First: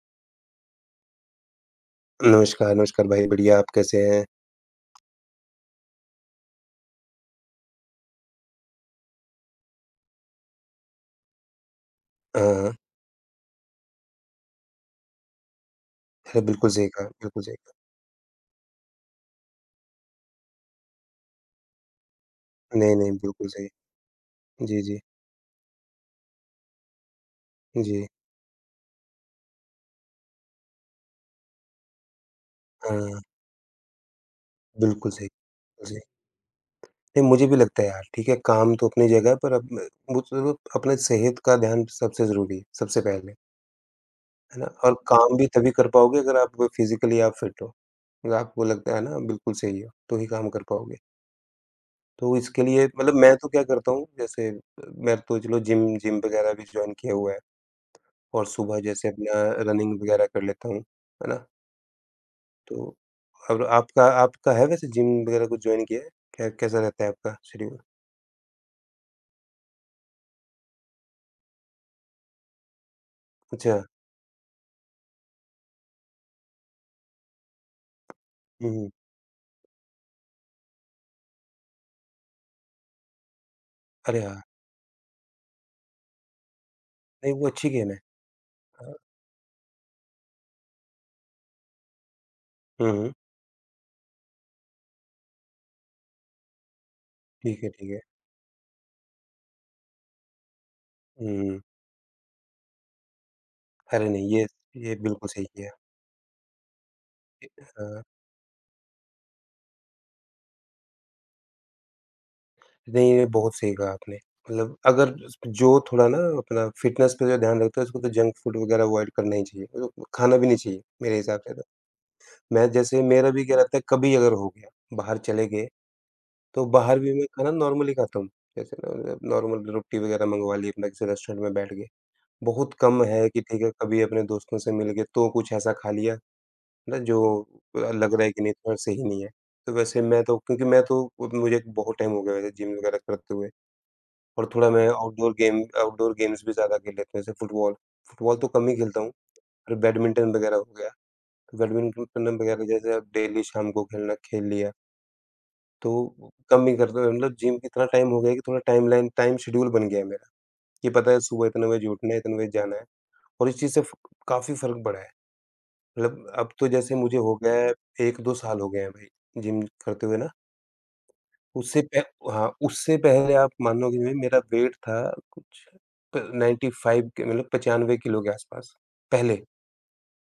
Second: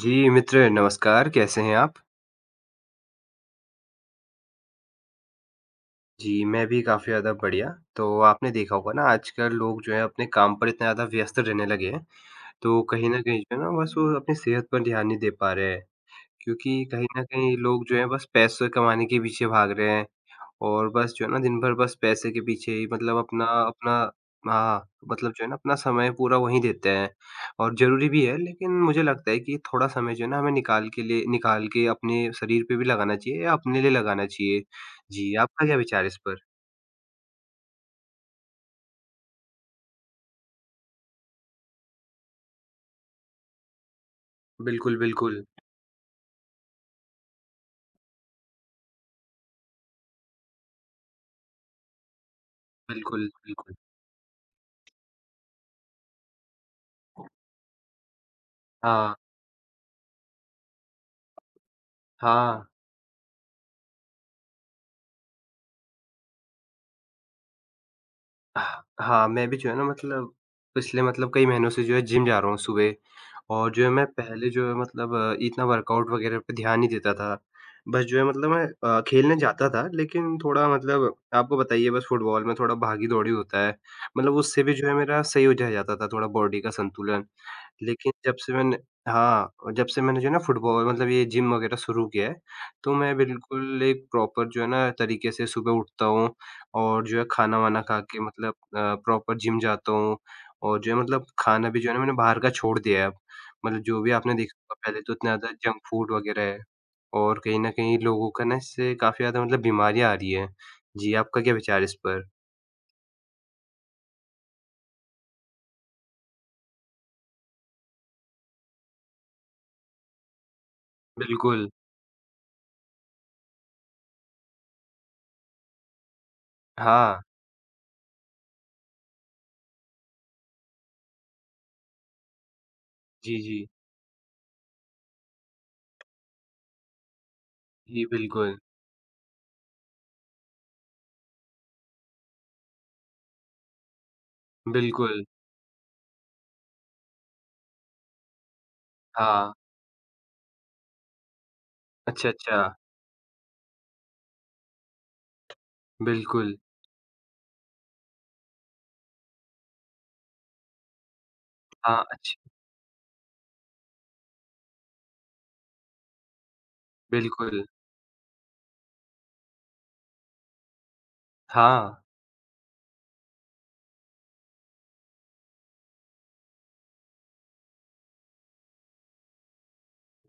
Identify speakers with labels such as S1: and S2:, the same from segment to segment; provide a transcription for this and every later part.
S1: जी, मित्र नमस्कार, कैसे हैं आप?
S2: नमस्कार, नमस्कार भाई, बढ़िया, आप कैसे हैं?
S1: जी, मैं भी काफ़ी ज़्यादा बढ़िया। तो आपने देखा होगा ना आजकल लोग जो है अपने काम पर इतना ज़्यादा व्यस्त रहने लगे हैं,
S2: हाँ, हाँ।
S1: तो कहीं न कहीं जो है ना बस वो अपनी सेहत पर ध्यान नहीं दे पा रहे हैं।
S2: अरे बिल्कुल
S1: क्योंकि
S2: सही कहा,
S1: कहीं न
S2: बिल्कुल
S1: कहीं
S2: सही
S1: लोग जो है बस पैसे कमाने के पीछे भाग रहे हैं और बस जो है ना दिन भर बस पैसे के पीछे
S2: कहा।
S1: ही
S2: नहीं, नहीं,
S1: मतलब अपना
S2: बिल्कुल सही।
S1: अपना
S2: जी,
S1: हाँ,
S2: जी,
S1: मतलब जो है ना अपना समय पूरा वहीं देते हैं और
S2: जी।
S1: ज़रूरी भी है लेकिन मुझे लगता है कि थोड़ा समय जो है ना हमें निकाल के अपने शरीर पे भी लगाना
S2: हाँ,
S1: चाहिए या अपने लिए लगाना चाहिए।
S2: बिल्कुल सही,
S1: जी, आपका क्या
S2: जी।
S1: विचार है इस पर?
S2: नहीं, मुझे भी लगता है यार, ठीक है, काम तो अपनी जगह है, पर अब म मुझे अपने सेहत का ध्यान सबसे ज़रूरी है, सबसे पहले, है ना? और
S1: बिल्कुल,
S2: काम
S1: बिल्कुल।
S2: भी तभी कर पाओगे अगर आप फिज़िकली आप फिट हो। अगर आपको लगता है ना, बिल्कुल सही हो, तो ही काम कर पाओगे। तो इसके लिए मतलब
S1: बिल्कुल,
S2: मैं तो क्या
S1: बिल्कुल।
S2: करता हूँ, जैसे मैं तो चलो जिम जिम वगैरह भी जॉइन किया हुआ है। और सुबह जैसे
S1: हाँ,
S2: अपना रनिंग वगैरह कर लेता हूँ, है ना?
S1: हाँ।
S2: तो और आपका आपका है वैसे जिम वगैरह कुछ जॉइन किया है? कै कैसा रहता है आपका शेड्यूल?
S1: हाँ, हाँ, मैं भी जो है ना मतलब पिछले मतलब कई महीनों से जो है जिम जा रहा हूँ सुबह और
S2: अच्छा,
S1: जो है मैं पहले जो है मतलब इतना वर्कआउट वगैरह पे ध्यान नहीं देता था। बस जो है मतलब मैं
S2: हुँ, हुँ।
S1: खेलने जाता था लेकिन थोड़ा मतलब आपको बताइए बस फुटबॉल में थोड़ा भागी-दौड़ी होता है।
S2: अरे
S1: मतलब
S2: हाँ,
S1: उससे भी जो है मेरा सही हो जा जाता था थोड़ा बॉडी का संतुलन।
S2: नहीं वो अच्छी गेम है।
S1: लेकिन जब से मैंने
S2: हाँ,
S1: हाँ, और जब से मैंने जो है ना फुटबॉल मतलब ये जिम वगैरह शुरू किया है,
S2: हुँ,
S1: तो
S2: हुँ,
S1: मैं बिल्कुल एक प्रॉपर जो है ना तरीके से सुबह उठता हूँ और जो है
S2: ठीक है,
S1: खाना-वाना
S2: ठीक
S1: खा
S2: है।
S1: के मतलब प्रॉपर जिम जाता हूँ और जो है मतलब
S2: हुँ,
S1: खाना भी जो है ना मैंने बाहर का छोड़ दिया है अब। मतलब जो
S2: अरे
S1: भी
S2: नहीं
S1: आपने देखा होगा
S2: ये
S1: पहले तो
S2: बिल्कुल
S1: इतना
S2: सही
S1: ज़्यादा
S2: किया।
S1: जंक फूड वगैरह है और कहीं न कहीं
S2: हाँ,
S1: लोगों का ना इससे काफ़ी ज़्यादा मतलब बीमारियाँ आ रही हैं। जी, आपका क्या विचार है इस पर?
S2: नहीं ये बहुत सही कहा आपने। मतलब अगर जो थोड़ा ना अपना फ़िटनेस पे जो ध्यान रखता है उसको तो जंक फूड वगैरह अवॉइड करना ही चाहिए। मतलब खाना भी नहीं चाहिए मेरे हिसाब से तो।
S1: बिल्कुल।
S2: मैं जैसे मेरा भी क्या रहता है कभी अगर हो गया, बाहर चले गए तो बाहर भी
S1: हाँ।
S2: मैं खाना नॉर्मली खाता हूँ। जैसे न नॉर्मल रोटी वग़ैरह मँगवा ली अपना किसी रेस्टोरेंट में बैठ के। बहुत कम है
S1: जी,
S2: कि ठीक
S1: जी।
S2: है कभी अपने दोस्तों से मिल के तो कुछ ऐसा खा लिया ना जो
S1: जी,
S2: लग रहा है कि नहीं
S1: बिल्कुल।
S2: थोड़ा सही नहीं है। तो वैसे मैं तो क्योंकि मैं तो मुझे बहुत टाइम हो गया वैसे जिम वग़ैरह करते हुए और थोड़ा मैं
S1: बिल्कुल।
S2: आउटडोर गेम्स भी ज़्यादा खेल लेता हूँ जैसे फुटबॉल। फुटबॉल तो कम ही खेलता हूँ
S1: हाँ।
S2: और बैडमिंटन वग़ैरह हो गया। तो बैडमिंटन
S1: अच्छा, अच्छा।
S2: वग़ैरह जैसे अब डेली शाम को खेलना खेल लिया। तो
S1: बिल्कुल।
S2: कम ही करता हूँ। मतलब जिम इतना टाइम हो गया है कि थोड़ा टाइम शेड्यूल बन गया है मेरा, कि पता है सुबह इतने बजे
S1: हाँ,
S2: उठना है, इतने
S1: अच्छ
S2: बजे जाना है और इस चीज़ से फ काफ़ी फ़र्क पड़ा है। मतलब अब तो जैसे मुझे हो गया
S1: बिल्कुल।
S2: है 1-2 साल हो गए हैं भाई जिम करते हुए ना, उससे
S1: हाँ,
S2: पह हाँ, उससे पहले आप मानोगे नहीं मेरा वेट था कुछ प 95 के मतलब 95 किलो के आस-पास, पहले।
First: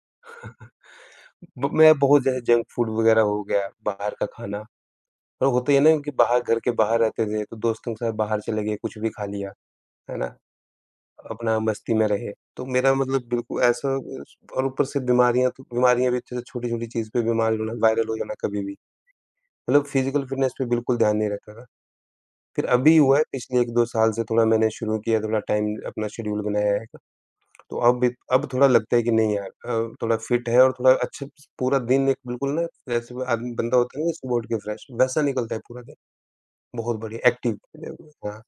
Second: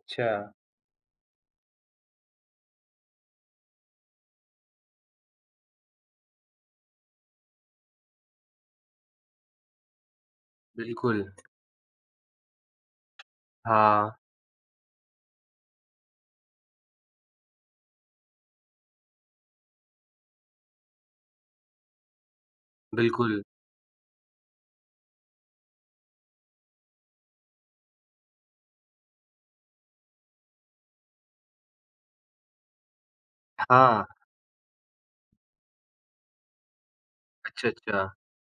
S1: अच्छा।
S2: ब मैं बहुत ज़्यादा जंक फूड वग़ैरह हो गया, बाहर का खाना और होता ही है ना कि बाहर घर के बाहर रहते थे, तो दोस्तों के साथ बाहर चले गए, कुछ भी खा लिया। है ना?
S1: बिल्कुल।
S2: अपना मस्ती में रहे। तो मेरा मतलब बिल्कुल ऐसा
S1: हाँ,
S2: और ऊपर से बीमारियाँ तो बीमारियाँ भी जैसे छोटी-छोटी चीज़ पे बीमार हो जाना, वायरल हो जाना कभी भी। मतलब फिज़िकल फ़िटनेस पे बिल्कुल ध्यान नहीं रहता था। फिर अभी हुआ है
S1: बिल्कुल।
S2: पिछले 1-2 साल से थोड़ा मैंने शुरू किया, थोड़ा टाइम अपना शेड्यूल बनाया है। तो अब थोड़ा लगता है कि नहीं यार थोड़ा फिट है और थोड़ा अच्छा पूरा दिन एक बिल्कुल ना जैसे वो आदमी बंदा होता
S1: हाँ,
S2: है ना सुबह उठ के फ्रेश, वैसा निकलता है पूरा दिन। बहुत बढ़िया एक्टिव
S1: अच्छा, अच्छा।
S2: हाँ,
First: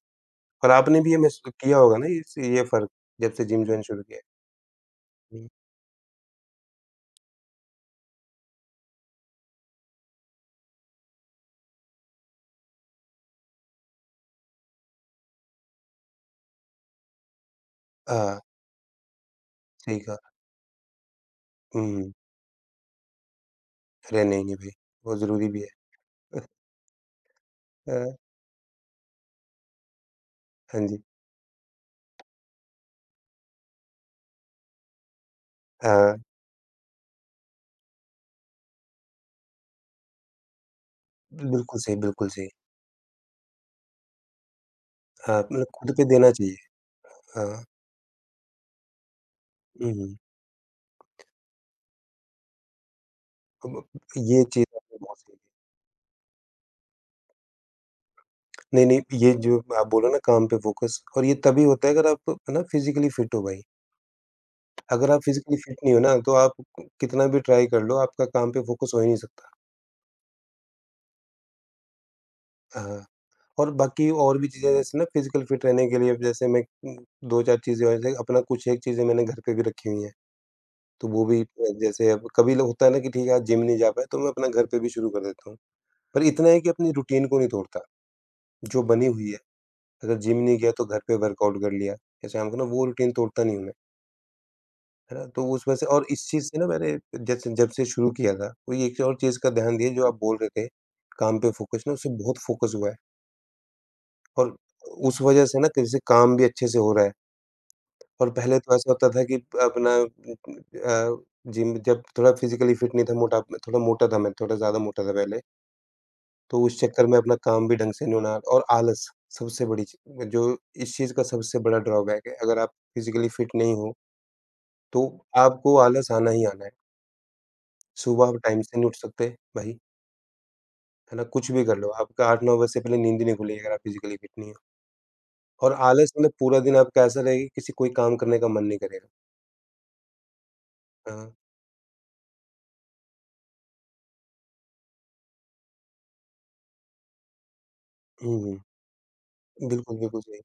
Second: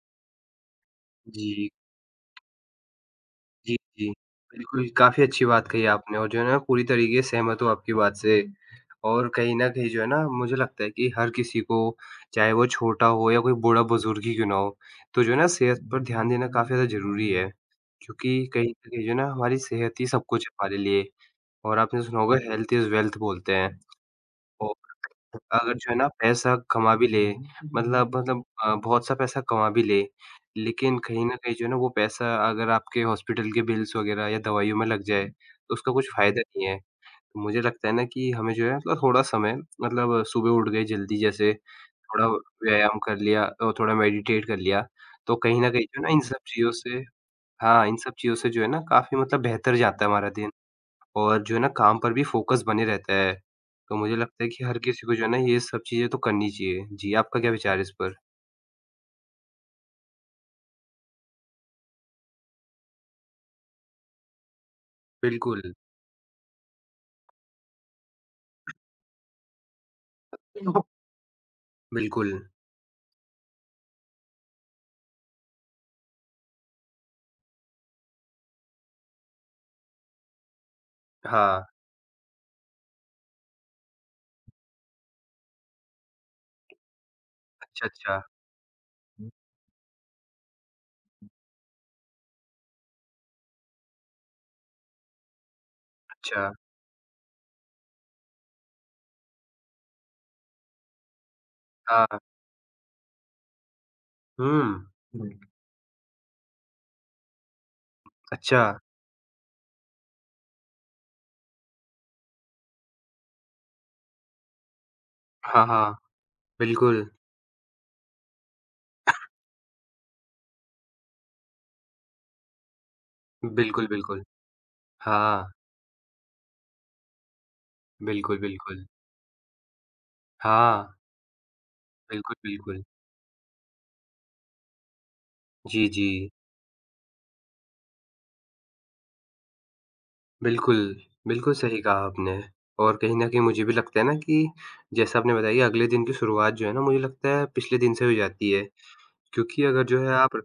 S2: और आपने भी ये महसूस
S1: जी,
S2: किया होगा ना इस ये फ़र्क जब से जिम
S1: जी,
S2: जॉइन शुरू
S1: जी।
S2: किया
S1: बिल्कुल, काफ़ी अच्छी
S2: है?
S1: बात कही आपने और जो है ना पूरी तरीके से सहमत हूँ आपकी बात से और कहीं न कहीं जो है ना मुझे लगता है कि हर किसी को चाहे वो छोटा हो या कोई बूढ़ा-बुज़ुर्ग ही क्यों ना हो, तो जो है ना सेहत पर ध्यान देना काफ़ी ज़्यादा ज़रूरी है।
S2: हाँ,
S1: क्योंकि कहीं न कहीं जो है ना हमारी
S2: सही
S1: सेहत ही
S2: कहा।
S1: सब कुछ है हमारे लिए और आपने
S2: हुँ,
S1: सुना होगा हेल्थ इज़ वेल्थ बोलते हैं।
S2: अरे! नहीं, नहीं भई, वो ज़रूरी भी है।
S1: अगर जो है ना पैसा कमा भी ले,
S2: हाँ,
S1: बहुत सा पैसा कमा भी ले,
S2: हाँ
S1: लेकिन
S2: जी,
S1: कहीं न कहीं जो है ना वो पैसा अगर आपके हॉस्पिटल के बिल्स वग़ैरह या दवाइयों में लग जाए, तो उसका कुछ
S2: हाँ,
S1: फ़ायदा नहीं है। तो मुझे लगता है ना कि हमें जो है मतलब थोड़ा समय मतलब सुबह उठ गए जल्दी जैसे
S2: बिल्कुल सही,
S1: थोड़ा
S2: बिल्कुल सही।
S1: व्यायाम कर लिया और थोड़ा मेडिटेट कर लिया, तो
S2: हाँ,
S1: कहीं
S2: मतलब
S1: न कहीं
S2: खुद
S1: जो
S2: पे
S1: है ना इन
S2: देना
S1: सब
S2: चाहिए।
S1: चीज़ों से
S2: हाँ,
S1: हाँ, इन सब चीज़ों से जो है ना काफ़ी मतलब बेहतर
S2: हुँ,
S1: जाता है
S2: हुँ।
S1: हमारा दिन। और जो है ना काम पर भी फ़ोकस बने रहता है।
S2: अब
S1: तो मुझे
S2: ये
S1: लगता है कि
S2: चीज़
S1: हर
S2: आपने
S1: किसी को
S2: बहुत
S1: जो है
S2: सही
S1: ना
S2: कही।
S1: ये सब चीज़ें तो करनी चाहिए। जी, आपका क्या विचार है इस पर?
S2: नहीं, नहीं, ये जो आप बोला ना काम पे फ़ोकस और ये तभी होता है अगर आप है ना फ़िज़िकली फ़िट हो भाई। अगर आप फ़िज़िकली
S1: बिल्कुल।
S2: फ़िट नहीं हो ना तो आप क कितना भी ट्राई कर लो, आपका काम पे फ़ोकस हो ही नहीं सकता।
S1: बिल्कुल। बिल्कुल,
S2: हाँ, और बाकी और भी चीज़ें जैसे ना फ़िज़िकल फ़िट रहने के लिए जैसे मैं 2-4 चीज़ें और जैसे अपना कुछ एक चीज़ें मैंने घर पे भी रखी हुई हैं। तो वो भी
S1: हाँ।
S2: जैसे अब कभी ल होता है ना कि ठीक है आज जिम नहीं जा पाए तो मैं अपना घर पे भी शुरू कर देता हूँ। पर इतना है कि अपनी रूटीन को नहीं तोड़ता,
S1: अच्छा, अच्छा।
S2: जो बनी हुई है। अगर जिम नहीं गया तो घर पे वर्कआउट कर लिया या शाम को ना वो रूटीन तोड़ता नहीं हूँ मैं, है ना? तो उसमें से और इस चीज़
S1: अच्छा।
S2: से ना मैंने जैसे जब से शुरू किया था, कोई एक और चीज़ का ध्यान दिया जो आप बोल रहे थे, काम पे फ़ोकस ना उससे
S1: हाँ।
S2: बहुत फ़ोकस हुआ है और
S1: हुँ।
S2: उस वजह से ना जैसे काम भी अच्छे से हो रहा है। और पहले
S1: अच्छा।
S2: तो ऐसा होता था कि अपना जिम जब थोड़ा फ़िज़िकली फ़िट नहीं था, मोटा थोड़ा मोटा था मैं, थोड़ा ज़्यादा मोटा था पहले,
S1: हाँ, हाँ।
S2: तो उस चक्कर
S1: बिल्कुल।
S2: में अपना काम भी ढंग से नहीं होना और आलस सबसे बड़ी ची जो इस चीज़ का सबसे बड़ा ड्रॉबैक है। अगर आप फ़िज़िकली फ़िट नहीं
S1: बिल्कुल,
S2: हो,
S1: बिल्कुल।
S2: तो
S1: हाँ।
S2: आपको आलस आना ही आना है। सुबह आप
S1: बिल्कुल,
S2: टाइम से नहीं
S1: बिल्कुल।
S2: उठ सकते भाई,
S1: हाँ।
S2: है ना? कुछ भी कर लो, आपका
S1: बिल्कुल,
S2: 8-9 बजे से
S1: बिल्कुल।
S2: पहले नींद ही नहीं खुलेगी अगर आप फ़िज़िकली फ़िट नहीं हो। और
S1: जी, जी।
S2: आलस मतलब पूरा दिन आपका ऐसा रहेगा कि किसी कोई काम करने का मन नहीं करेगा।
S1: बिल्कुल।
S2: हाँ।
S1: बिल्कुल सही कहा आपने। और कहीं न कहीं मुझे भी लगता है ना कि जैसा आपने बताया कि अगले दिन की शुरुआत जो है ना मुझे लगता है पिछले दिन से हो
S2: हुँ,
S1: जाती
S2: हुँ।
S1: है। क्योंकि अगर
S2: बिल्कुल,
S1: जो है
S2: बिल्कुल
S1: आप
S2: सही।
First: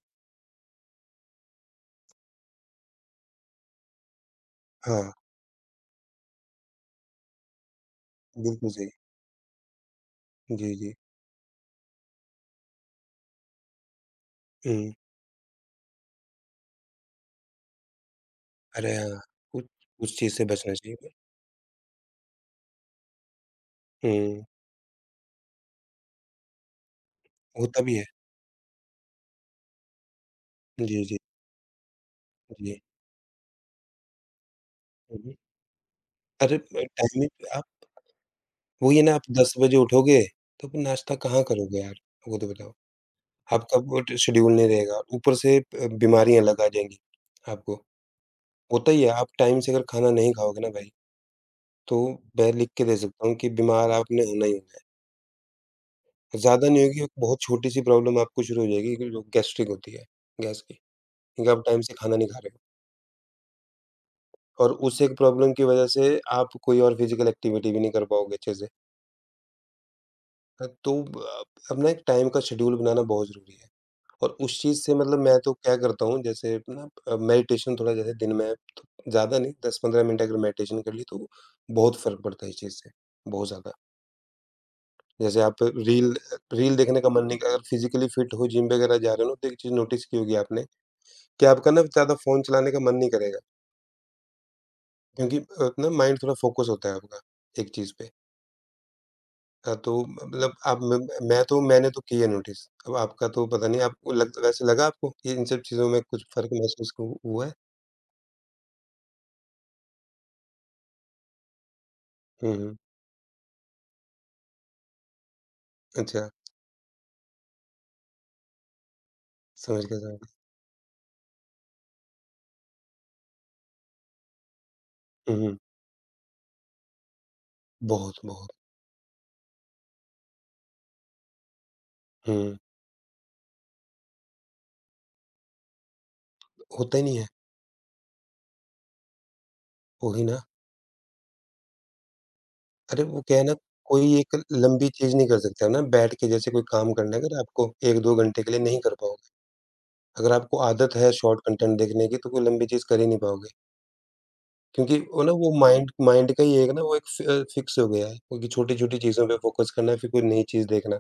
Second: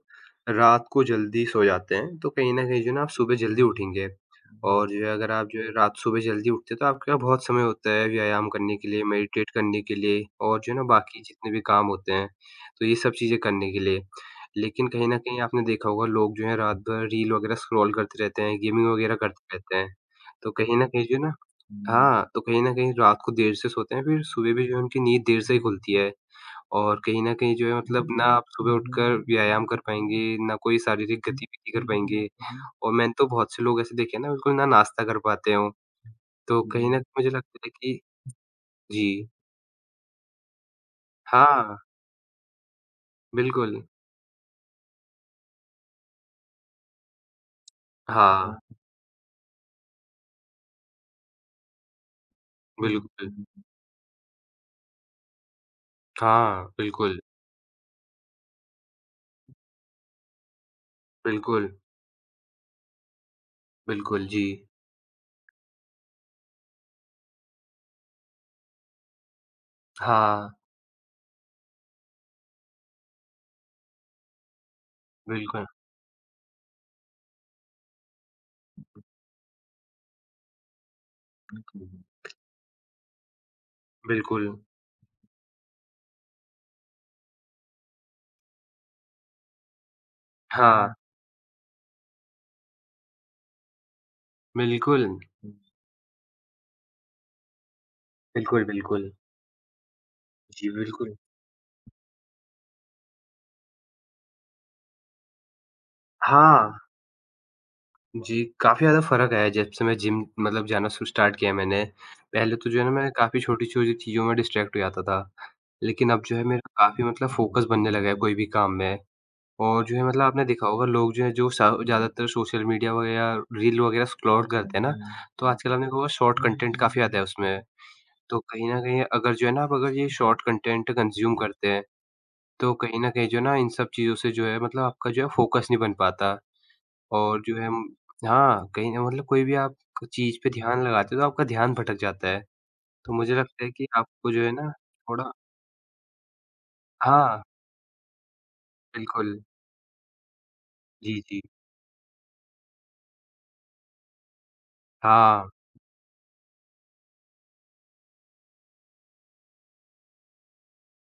S1: रात को जल्दी सो जाते हैं, तो कहीं न कहीं जो है ना आप सुबह जल्दी उठेंगे और जो है
S2: हाँ।
S1: अगर आप जो है रात सुबह जल्दी उठते हैं, तो आपके पास बहुत समय होता है व्यायाम
S2: बिल्कुल
S1: करने के
S2: सही।
S1: लिए, मेडिटेट करने के लिए और जो
S2: जी,
S1: है ना
S2: जी।
S1: बाकी जितने भी काम होते हैं, तो ये सब चीज़ें करने के लिए। लेकिन
S2: हुँ।
S1: कहीं न कहीं आपने देखा होगा लोग जो है रात भर रील वगैरह स्क्रॉल करते रहते हैं, गेमिंग
S2: अरे
S1: वगैरह
S2: हाँ,
S1: करते
S2: उस
S1: रहते हैं।
S2: उस चीज़ से
S1: तो
S2: बचना
S1: कहीं न
S2: चाहिए
S1: कहीं
S2: फिर।
S1: जो है ना हुँ। हाँ, तो कहीं न कहीं रात को देर से सोते हैं, फिर
S2: हुँ,
S1: सुबह भी जो है उनकी नींद देर से ही खुलती है। और कहीं न कहीं जो है
S2: होता भी है।
S1: मतलब ना आप सुबह उठकर व्यायाम कर पाएँगे, ना कोई
S2: जी, जी,
S1: शारीरिक गतिविधि कर पाएँगे
S2: जी।
S1: और मैंने तो बहुत से लोग ऐसे देखे हैं ना बिल्कुल ना नाश्ता कर
S2: हुँ, हुँ।
S1: पाते हों,
S2: अरे
S1: तो कहीं जी। न मुझे
S2: टाइमिंग पे
S1: लगता है
S2: आप
S1: कि
S2: वही है ना आप
S1: जी।
S2: 10 बजे उठोगे, तो फिर नाश्ता कहाँ
S1: हाँ,
S2: करोगे यार? वो तो बताओ। आपका
S1: बिल्कुल।
S2: वो ट शेड्यूल नहीं रहेगा, ऊपर से बीमारियाँ लग आ जाएँगी आपको।
S1: हाँ, हाँ।
S2: होता ही है, आप टाइम से अगर खाना नहीं खाओगे ना भाई, तो मैं लिख के दे सकता
S1: बिल्कुल।
S2: हूँ कि बीमार आपने होना ही होना है।
S1: हाँ,
S2: ज़्यादा नहीं होगी,
S1: बिल्कुल,
S2: बहुत छोटी-सी प्रॉब्लम आपको शुरू हो जाएगी, ग जो गैस्ट्रिक होती है, गैस की, क्योंकि आप
S1: बिल्कुल,
S2: टाइम से खाना नहीं खा रहे हो।
S1: बिल्कुल, जी।
S2: और उस एक प्रॉब्लम की वजह से आप कोई और फिज़िकल एक्टिविटी भी नहीं कर पाओगे अच्छे से।
S1: हाँ,
S2: तो ब अपना एक टाइम का शेड्यूल बनाना बहुत ज़रूरी है और उस चीज़ से मतलब मैं तो
S1: बिल्कुल।
S2: क्या करता हूँ जैसे ना मेडिटेशन थोड़ा जैसे दिन में तो ज़्यादा नहीं 10-15 मिनट अगर मेडिटेशन कर ली तो बहुत फ़र्क पड़ता है इस चीज़ से, बहुत ज़्यादा।
S1: बिल्कुल।
S2: जैसे आप रील रील देखने का मन नहीं अगर फिज़िकली फिट हो जिम वगैरह जा रहे हो ना तो एक चीज़ नोटिस की होगी आपने
S1: हाँ,
S2: कि आपका ना ज़्यादा फ़ोन चलाने का मन नहीं करेगा
S1: बिल्कुल।
S2: क्योंकि ना माइंड थोड़ा फ़ोकस होता है आपका एक चीज़ पे।
S1: बिल्कुल, बिल्कुल।
S2: हाँ, तो म मतलब
S1: जी,
S2: आप म
S1: बिल्कुल।
S2: मैं तो मैंने तो किया नोटिस। अब आपका तो पता नहीं आपको लग वैसे लगा आपको कि इन सब चीज़ों में कुछ फ़र्क
S1: हाँ।
S2: महसूस को हुआ है?
S1: जी, काफ़ी ज़्यादा फ़र्क आया है जब से मैं जिम मतलब जाना शु स्टार्ट किया है मैंने।
S2: हुँ,
S1: पहले तो
S2: हुँ।
S1: जो है ना मैं काफ़ी छोटी-छोटी चीज़ों में डिस्ट्रैक्ट हो जाता था। लेकिन अब
S2: अच्छा,
S1: जो है मेरा काफ़ी मतलब फ़ोकस बनने लगा है कोई भी काम में। और
S2: समझ
S1: जो
S2: गया,
S1: है मतलब
S2: समझ
S1: आपने देखा होगा लोग जो है जो सा ज़्यादातर सोशल मीडिया वगैरह, रील वगैरह स्क्रॉल करते हैं ना,
S2: गया।
S1: तो
S2: हुँ, हुँ।
S1: आजकल आपने देखा होगा शॉर्ट कंटेंट काफ़ी आता है उसमें।
S2: बहुत,
S1: तो
S2: बहुत।
S1: कहीं न कहीं अगर जो है ना आप अगर ये शॉर्ट कंटेंट कंज़्यूम करते हैं,
S2: हुँ,
S1: तो कहीं न कहीं जो है ना इन सब चीज़ों से जो है मतलब आपका जो है फ़ोकस नहीं बन पाता।
S2: होता ही नहीं है,
S1: और जो है हम हाँ, कहीं न मतलब कोई भी आप
S2: वही
S1: चीज़
S2: ना।
S1: पे ध्यान लगाते हो तो आपका ध्यान भटक जाता है।
S2: अरे,
S1: तो
S2: वो
S1: मुझे
S2: क्या है ना,
S1: लगता है कि
S2: कोई
S1: आपको
S2: एक
S1: जो है ना
S2: लंबी चीज़ नहीं
S1: थोड़ा
S2: कर सकता ना बैठ के जैसे कोई काम करना है अगर
S1: हाँ,
S2: आपको 1-2 घंटे के लिए नहीं कर पाओगे।
S1: बिल्कुल।
S2: अगर आपको आदत है
S1: जी,
S2: शॉर्ट
S1: जी।
S2: कंटेंट देखने की तो कोई लंबी चीज़ कर ही नहीं पाओगे। क्योंकि वो ना
S1: हाँ,
S2: वो माइंड माइंड का ही एक ना वो एक फ़िक्स हो गया है, क्योंकि छोटी-छोटी चीज़ों पे फ़ोकस करना है, फिर कोई नई चीज़ देखना,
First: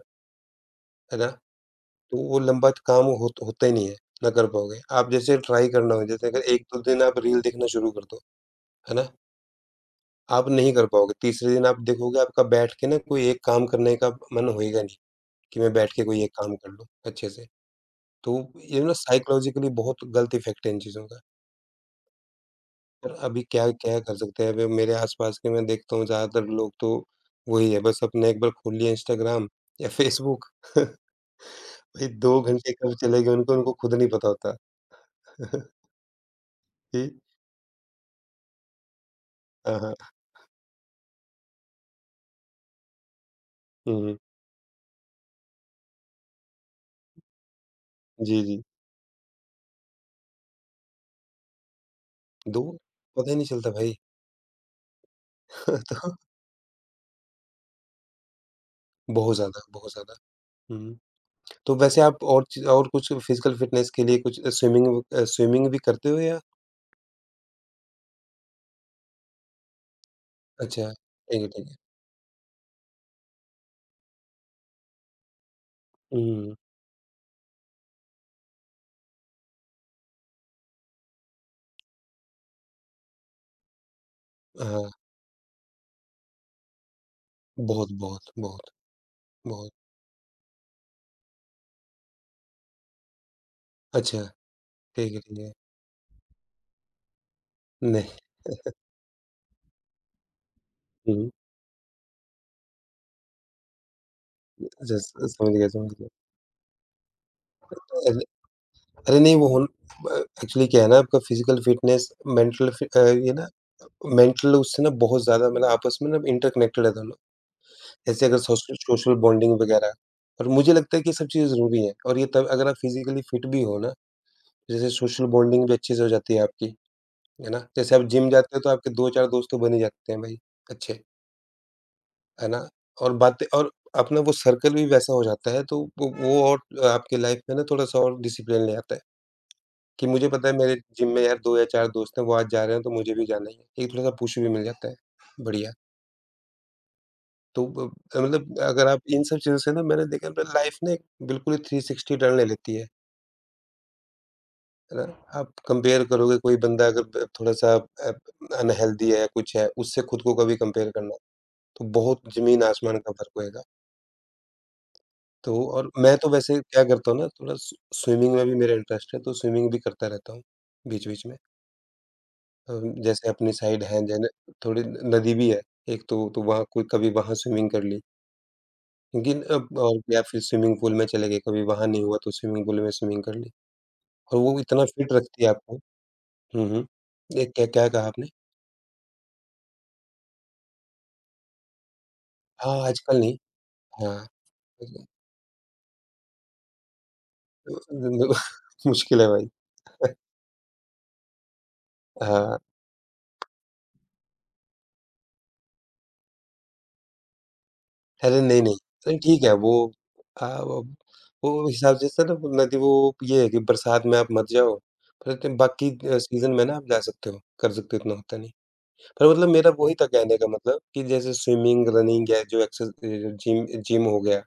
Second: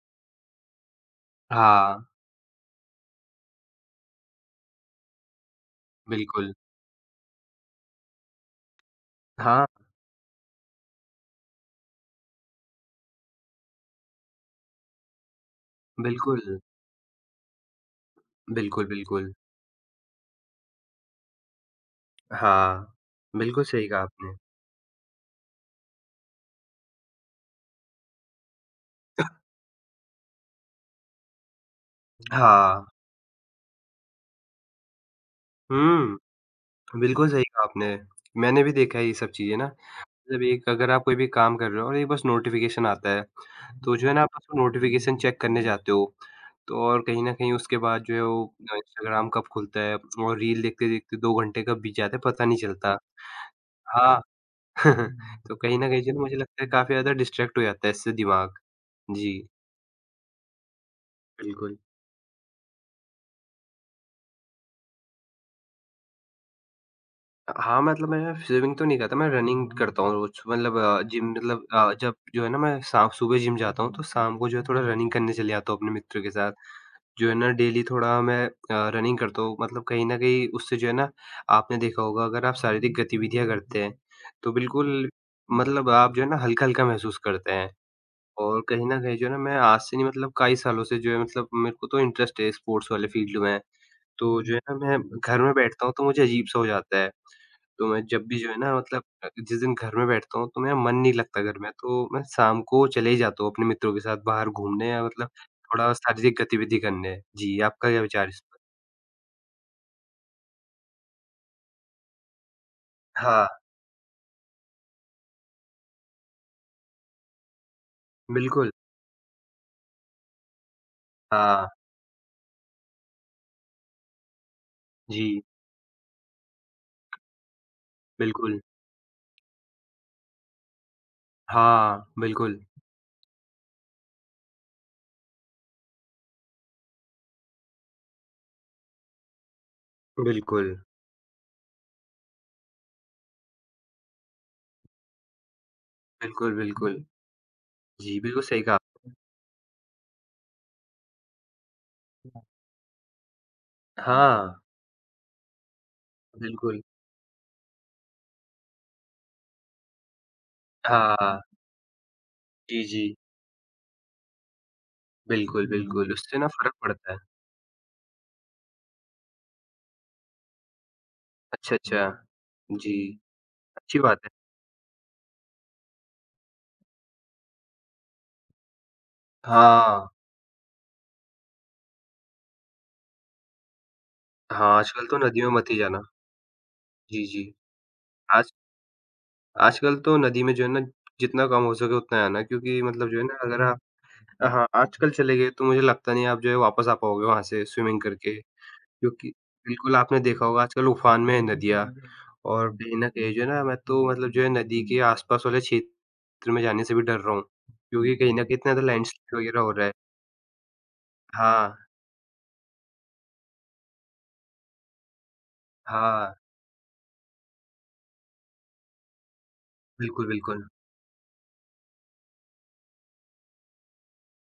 S2: है ना?
S1: हाँ,
S2: तो वो लंबा त काम होत होता ही नहीं है, ना कर पाओगे। आप जैसे ट्राई करना हो, जैसे
S1: बिल्कुल।
S2: अगर 1-2 दिन आप रील देखना शुरू कर दो, है ना?
S1: हाँ,
S2: आप नहीं कर पाओगे, तीसरे दिन आप देखोगे आपका बैठ के ना कोई एक काम करने का मन होएगा नहीं, कि मैं बैठ के कोई एक
S1: बिल्कुल।
S2: काम कर लूँ अच्छे से। तो ये
S1: बिल्कुल,
S2: ना
S1: बिल्कुल।
S2: साइकोलॉजिकली बहुत गलत इफ़ेक्ट है इन चीज़ों का।
S1: हाँ,
S2: पर अभी
S1: बिल्कुल
S2: क्या
S1: सही
S2: क्या
S1: कहा
S2: कर
S1: आपने।
S2: सकते हैं, अभी मेरे आस-पास के मैं देखता हूँ ज़्यादातर लोग तो वही है, बस अपने एक बार खोल लिया इंस्टाग्राम या फेसबुक भाई 2 घंटे
S1: हाँ।
S2: कब चले गए उनको, उनको खुद नहीं पता होता
S1: हुँ,
S2: कि
S1: बिल्कुल सही कहा आपने। मैंने भी देखा है ये सब चीज़ें ना।
S2: हाँ, हाँ।
S1: जब एक अगर आप कोई भी काम कर रहे हो और एक बस नोटिफ़िकेशन आता है, तो जो है
S2: हुँ,
S1: ना आप उसको नोटिफ़िकेशन चेक करने जाते हो। तो और कहीं न कहीं उसके बाद जो है
S2: जी,
S1: वो
S2: जी।
S1: इंस्टाग्राम कब खुलता है और रील देखते-देखते 2 घंटे कब बीत जाते हैं पता नहीं
S2: 2
S1: चलता।
S2: पता ही नहीं चलता भाई
S1: हाँ, तो कहीं न कहीं जो
S2: तो
S1: है ना मुझे लगता है काफ़ी ज़्यादा डिस्ट्रैक्ट हो जाता है इससे दिमाग।
S2: बहुत
S1: जी।
S2: ज़्यादा, बहुत ज़्यादा। हुँ, तो
S1: बिल्कुल।
S2: वैसे आप और कुछ फिज़िकल फ़िटनेस के लिए कुछ स्विमिंग भी करते हो या
S1: हाँ, मतलब मैं स्विमिंग तो नहीं करता, मैं रनिंग करता हूँ रोज़ मतलब
S2: अच्छा,
S1: जिम
S2: ठीक है,
S1: मतलब
S2: ठीक है।
S1: जब जो है ना मैं शाम सुबह जिम जाता हूँ तो शाम को जो है थोड़ा रनिंग करने चले जाता हूँ अपने मित्र के साथ।
S2: हुँ,
S1: जो है ना डेली थोड़ा मैं रनिंग करता हूँ मतलब कहीं न कहीं उससे जो है ना आपने देखा होगा अगर आप शारीरिक गतिविधियाँ करते हैं, तो
S2: हाँ,
S1: बिल्कुल मतलब आप जो है ना हल्का-हल्का महसूस करते हैं
S2: बहुत, बहुत,
S1: और
S2: बहुत,
S1: कहीं न कहीं जो है ना मैं
S2: बहुत।
S1: आज से नहीं मतलब कई सालों से जो है मतलब मेरे को तो इंटरेस्ट है स्पोर्ट्स वाले फील्ड में।
S2: अच्छा,
S1: तो जो है ना मैं
S2: ठीक है, ठीक
S1: घर
S2: है।
S1: में बैठता हूँ तो मुझे अजीब-सा हो जाता है। तो मैं
S2: नहीं।
S1: जब भी जो है ना मतलब जिस दिन घर में बैठता हूँ तो मेरा मन नहीं
S2: हुँ, हुँ।
S1: लगता घर में, तो मैं शाम को चले ही जाता हूँ अपने मित्रों के साथ बाहर घूमने
S2: अच्छा
S1: या
S2: स
S1: मतलब
S2: समझ गया,
S1: थोड़ा
S2: समझ गया।
S1: शारीरिक गतिविधि करने। जी, आपका क्या
S2: अरे
S1: विचार है इस पर?
S2: अरे नहीं वो अ, एक्चुअली क्या है ना आपका फ़िज़िकल फ़िटनेस मेंटल फि अ, ये ना
S1: हाँ,
S2: मेंटल उससे ना बहुत ज़्यादा मतलब आपस में ना इंटरकनेक्टेड है दोनों। जैसे अगर
S1: बिल्कुल।
S2: सोशल सोशल बॉन्डिंग वगैरह और मुझे लगता है कि ये सब चीज़ें
S1: हाँ,
S2: ज़रूरी हैं और ये तब अगर आप फ़िज़िकली फ़िट भी हो ना, जैसे सोशल
S1: जी,
S2: बॉन्डिंग भी अच्छे से हो जाती है आपकी, है ना? जैसे आप जिम जाते हो
S1: बिल्कुल।
S2: तो आपके 2-4 दोस्त तो बन ही जाते हैं भाई, अच्छे।
S1: हाँ,
S2: है
S1: बिल्कुल,
S2: ना? और बातें और अपना वो सर्कल भी वैसा हो जाता है, तो वो और आपकी लाइफ में ना थोड़ा-सा और डिसिप्लिन ले आता है, कि मुझे पता है
S1: बिल्कुल,
S2: मेरे जिम में यार 2 या 4 दोस्त हैं, वो आज जा रहे हैं तो मुझे भी जाना ही है। एक थोड़ा-सा पुश भी मिल जाता है, बढ़िया।
S1: बिल्कुल, बिल्कुल।
S2: तो ब
S1: जी, बिल्कुल
S2: मतलब
S1: सही कहा
S2: अगर आप
S1: आपने।
S2: इन सब चीज़ों से ना, मैंने देखा ना, लाइफ ने बिल्कुल ही 360 टर्न ले लेती
S1: हाँ,
S2: है ना? आप कंपेयर करोगे, कोई
S1: बिल्कुल।
S2: बंदा अगर ब थोड़ा-सा अनहेल्दी है, कुछ है, उससे खुद को कभी कंपेयर करना,
S1: हाँ,
S2: तो बहुत
S1: जी,
S2: ज़मीन-आसमान का
S1: जी।
S2: फ़र्क होएगा। तो
S1: बिल्कुल,
S2: और
S1: बिल्कुल,
S2: मैं तो
S1: उससे ना
S2: वैसे
S1: फ़र्क
S2: क्या करता
S1: पड़ता
S2: हूँ
S1: है।
S2: ना, थोड़ा स्विमिंग में भी मेरा इंटरेस्ट है, तो स्विमिंग भी करता रहता हूँ बीच-बीच में।
S1: अच्छा, अच्छा।
S2: अ,
S1: जी,
S2: जैसे अपनी साइड
S1: अच्छी
S2: है
S1: बात
S2: जन
S1: है।
S2: थोड़ी नदी भी है एक तो वहाँ कोई कभी वहाँ स्विमिंग कर ली, क्योंकि अब और,
S1: हाँ,
S2: या फिर स्विमिंग पूल में चले गए, कभी वहाँ नहीं हुआ तो स्विमिंग पूल में स्विमिंग कर ली, और वो
S1: हाँ,
S2: इतना
S1: आजकल
S2: फिट
S1: तो
S2: रखती है
S1: नदियों में मत
S2: आपको।
S1: ही जाना।
S2: हुँ, हुँ।
S1: जी, जी।
S2: ये क्या क्या कहा आपने?
S1: आज आजकल तो नदी में जो है ना जितना कम हो सके उतना जाना
S2: हाँ,
S1: क्योंकि मतलब जो
S2: आजकल
S1: है ना
S2: नहीं।
S1: अगर हुँ। आप
S2: हाँ।
S1: हाँ, आजकल चले गए तो मुझे लगता नहीं आप जो है वापस आ पाओगे वहाँ से स्विमिंग करके
S2: मुश्किल है
S1: क्योंकि
S2: भाई।
S1: बिल्कुल आपने देखा होगा आजकल उफान में है नदियाँ
S2: हाँ।
S1: और कहीं न कहीं जो है ना मैं तो मतलब जो है नदी के आस-पास वाले क्षेत्र में जाने से भी डर रहा हूँ क्योंकि कहीं
S2: अरे!
S1: न कहीं
S2: नहीं,
S1: इतना
S2: नहीं।
S1: ज़्यादा
S2: अरे
S1: लैंडस्लाइड
S2: ठीक है,
S1: वग़ैरह हो
S2: वो
S1: रहा है।
S2: अ, वो वो
S1: हाँ,
S2: हिसाब से सर, वो नदी वो ये है कि बरसात में आप मत जाओ। पर त बाकी
S1: हाँ।
S2: सीज़न में ना आप जा सकते हो, कर सकते हो, इतना होता नहीं। पर मतलब मेरा वही था
S1: बिल्कुल,
S2: कहने का
S1: बिल्कुल।
S2: मतलब, कि जैसे स्विमिंग, रनिंग या जो जिम जिम हो गया,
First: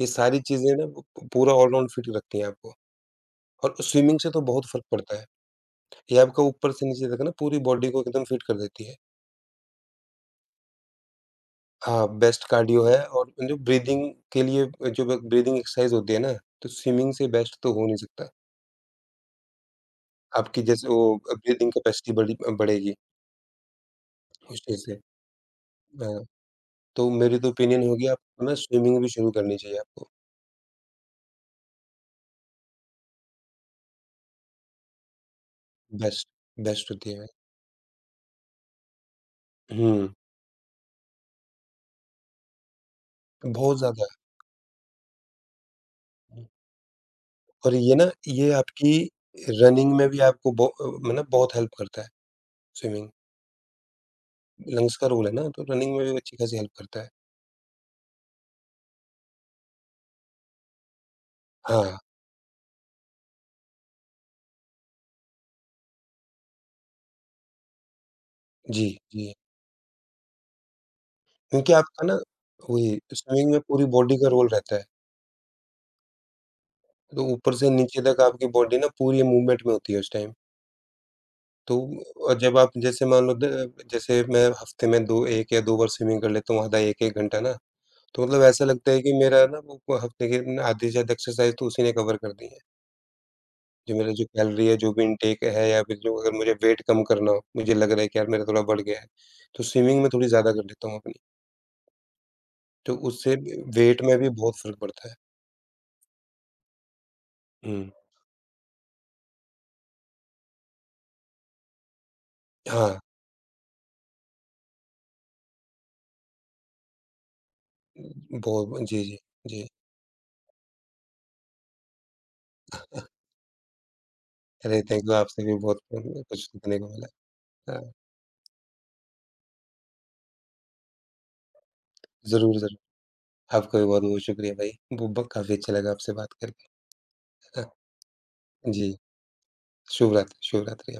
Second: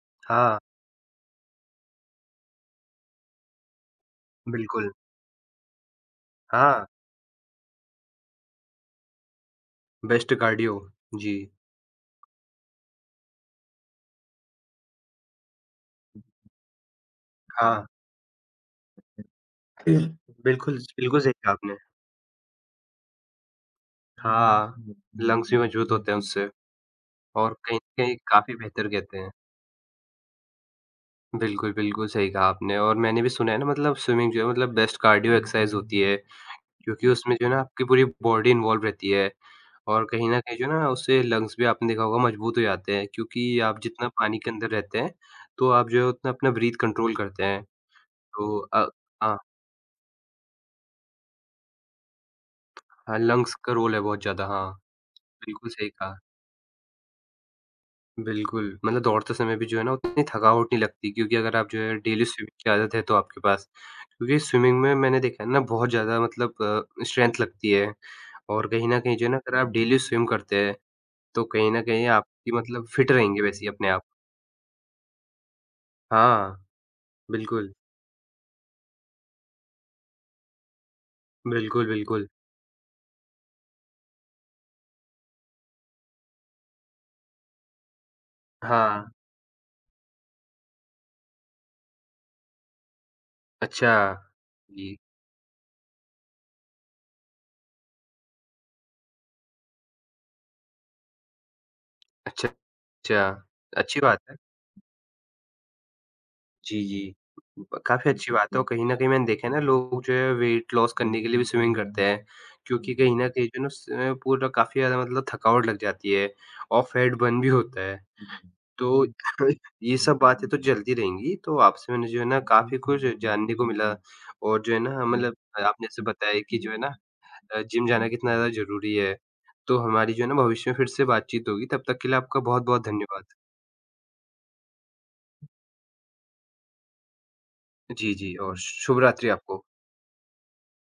S2: ये सारी
S1: हाँ,
S2: चीज़ें ना वो प पूरा ऑलराउंड फिट रखती हैं आपको। और स्विमिंग से तो बहुत फ़र्क
S1: बिल्कुल।
S2: पड़ता है। ये आपका ऊपर से
S1: हाँ,
S2: नीचे तक ना पूरी बॉडी को एकदम फिट कर देती है।
S1: Best cardio. जी,
S2: हाँ, बेस्ट कार्डियो है, और जो ब्रीदिंग के लिए जो ब ब्रीदिंग एक्सरसाइज़ होती है ना, तो स्विमिंग से बेस्ट तो
S1: हाँ।
S2: हो नहीं सकता।
S1: बिल-
S2: आपकी
S1: बिल्कुल,
S2: जैसे वो
S1: बिल्कुल सही कहा
S2: ब्रीदिंग
S1: आपने।
S2: कैपेसिटी बड़ी बढ़ेगी उस
S1: हाँ,
S2: चीज़ से।
S1: लंग्स भी मजबूत होते हैं
S2: हाँ,
S1: उससे
S2: तो मेरी तो
S1: और कहीं
S2: ओपिनियन
S1: न
S2: होगी,
S1: कहीं
S2: आपको ना
S1: काफ़ी बेहतर
S2: स्विमिंग भी
S1: कहते
S2: शुरू
S1: हैं।
S2: करनी चाहिए आपको।
S1: बिल्कुल, बिल्कुल सही कहा आपने और मैंने भी सुना है ना मतलब स्विमिंग जो है मतलब बेस्ट कार्डियो एक्सरसाइज़ होती है
S2: बेस्ट बेस्ट
S1: क्योंकि
S2: होती है।
S1: उसमें जो है ना आपकी पूरी बॉडी इन्वॉल्व रहती है और
S2: हुँ,
S1: कहीं न कहीं जो है ना उससे लंग्स भी आपने देखा होगा मजबूत हो जाते हैं क्योंकि
S2: बहुत
S1: आप
S2: ज़्यादा।
S1: जितना पानी के अंदर रहते हैं, तो आप जो है उतना अपना ब्रीथ कंट्रोल करते हैं।
S2: और ये ना, ये
S1: तो अ,
S2: आपकी
S1: हाँ,
S2: रनिंग में भी आपको मतलब बहुत हेल्प करता है स्विमिंग।
S1: हाँ, लंग्स का रोल है बहुत ज़्यादा। हाँ,
S2: लंग्स का रोल है ना, तो
S1: बिल्कुल सही
S2: रनिंग में
S1: कहा।
S2: भी अच्छी खासी हेल्प करता है।
S1: बिल्कुल, मतलब दौड़ते समय भी जो है ना उतनी थकावट नहीं लगती क्योंकि अगर आप जो है
S2: हाँ।
S1: डेली स्विमिंग की आदत है तो आपके पास। क्योंकि स्विमिंग में मैंने देखा है ना बहुत ज़्यादा मतलब स्ट्रेंथ लगती है और
S2: जी,
S1: कहीं न कहीं जो
S2: जी।
S1: है ना अगर आप डेली स्विम करते हैं तो कहीं
S2: क्योंकि
S1: न
S2: आपका
S1: कहीं
S2: ना
S1: आपकी मतलब
S2: वही,
S1: फिट रहेंगे
S2: स्विमिंग में
S1: वैसे ही
S2: पूरी
S1: अपने आप।
S2: बॉडी का रोल रहता है,
S1: हाँ,
S2: तो ऊपर से
S1: बिल्कुल।
S2: नीचे तक आपकी बॉडी ना पूरी मूवमेंट में होती है उस टाइम। तो
S1: बिल्कुल, बिल्कुल।
S2: और जब आप जैसे मान लो द जैसे मैं हफ्ते में 2 1 या 2 बार स्विमिंग कर लेता हूँ, आधा 1-1 घंटा ना, तो मतलब ऐसा लगता है
S1: हाँ,
S2: कि मेरा ना वो हफ्ते के ना आधी से ज़्यादा एक्सरसाइज तो उसी ने कवर कर दी है।
S1: अच्छा।
S2: जो मेरा, जो कैलोरी है, जो
S1: जी,
S2: भी इनटेक है या फिर जो, अगर मुझे वेट कम करना हो, मुझे लग रहा है कि यार मेरा थोड़ा बढ़ गया है, तो स्विमिंग में थोड़ी ज़्यादा कर लेता हूँ अपनी,
S1: अच्छा,
S2: तो
S1: अच्छा।
S2: उससे
S1: अच्छी
S2: वेट में
S1: बात
S2: भी
S1: है।
S2: बहुत फ़र्क पड़ता है।
S1: जी, जी। ब
S2: हुँ।
S1: काफ़ी हुँ। अच्छी बात है और कहीं न कहीं मैंने देखा है ना लोग जो है वेट लॉस करने के लिए भी स्विमिंग करते हैं, क्योंकि
S2: हाँ।
S1: हुँ। कहीं न कहीं जो है ना उससे पूरा काफ़ी ज़्यादा मतलब थकावट लग जाती है और फैट बर्न भी होता है।
S2: बहुत।
S1: तो
S2: जी,
S1: हुँ।
S2: जी, जी।
S1: ये सब बातें तो चलती रहेंगी, तो आपसे मैंने जो है ना काफ़ी कुछ जानने को मिला और जो है
S2: अरे! थैंक
S1: ना
S2: यू,
S1: मतलब
S2: आपसे भी बहुत
S1: आपने जैसे
S2: कुछ
S1: बताया कि जो है
S2: सीखने
S1: ना
S2: को मिला। हाँ,
S1: जिम जाना कितना ज़्यादा ज़रूरी है। तो हमारी जो है ना भविष्य में फिर से बातचीत होगी, तब तक के लिए आपका
S2: ज़रूर,
S1: बहुत-बहुत
S2: ज़रूर।
S1: धन्यवाद।
S2: आपका भी बहुत-बहुत शुक्रिया भाई। वो ब काफ़ी अच्छा लगा आपसे बात करके। हाँ,
S1: जी, जी और
S2: जी,
S1: शुभ रात्रि आपको।
S2: शुभ रात्रि, शुभ रात्रि।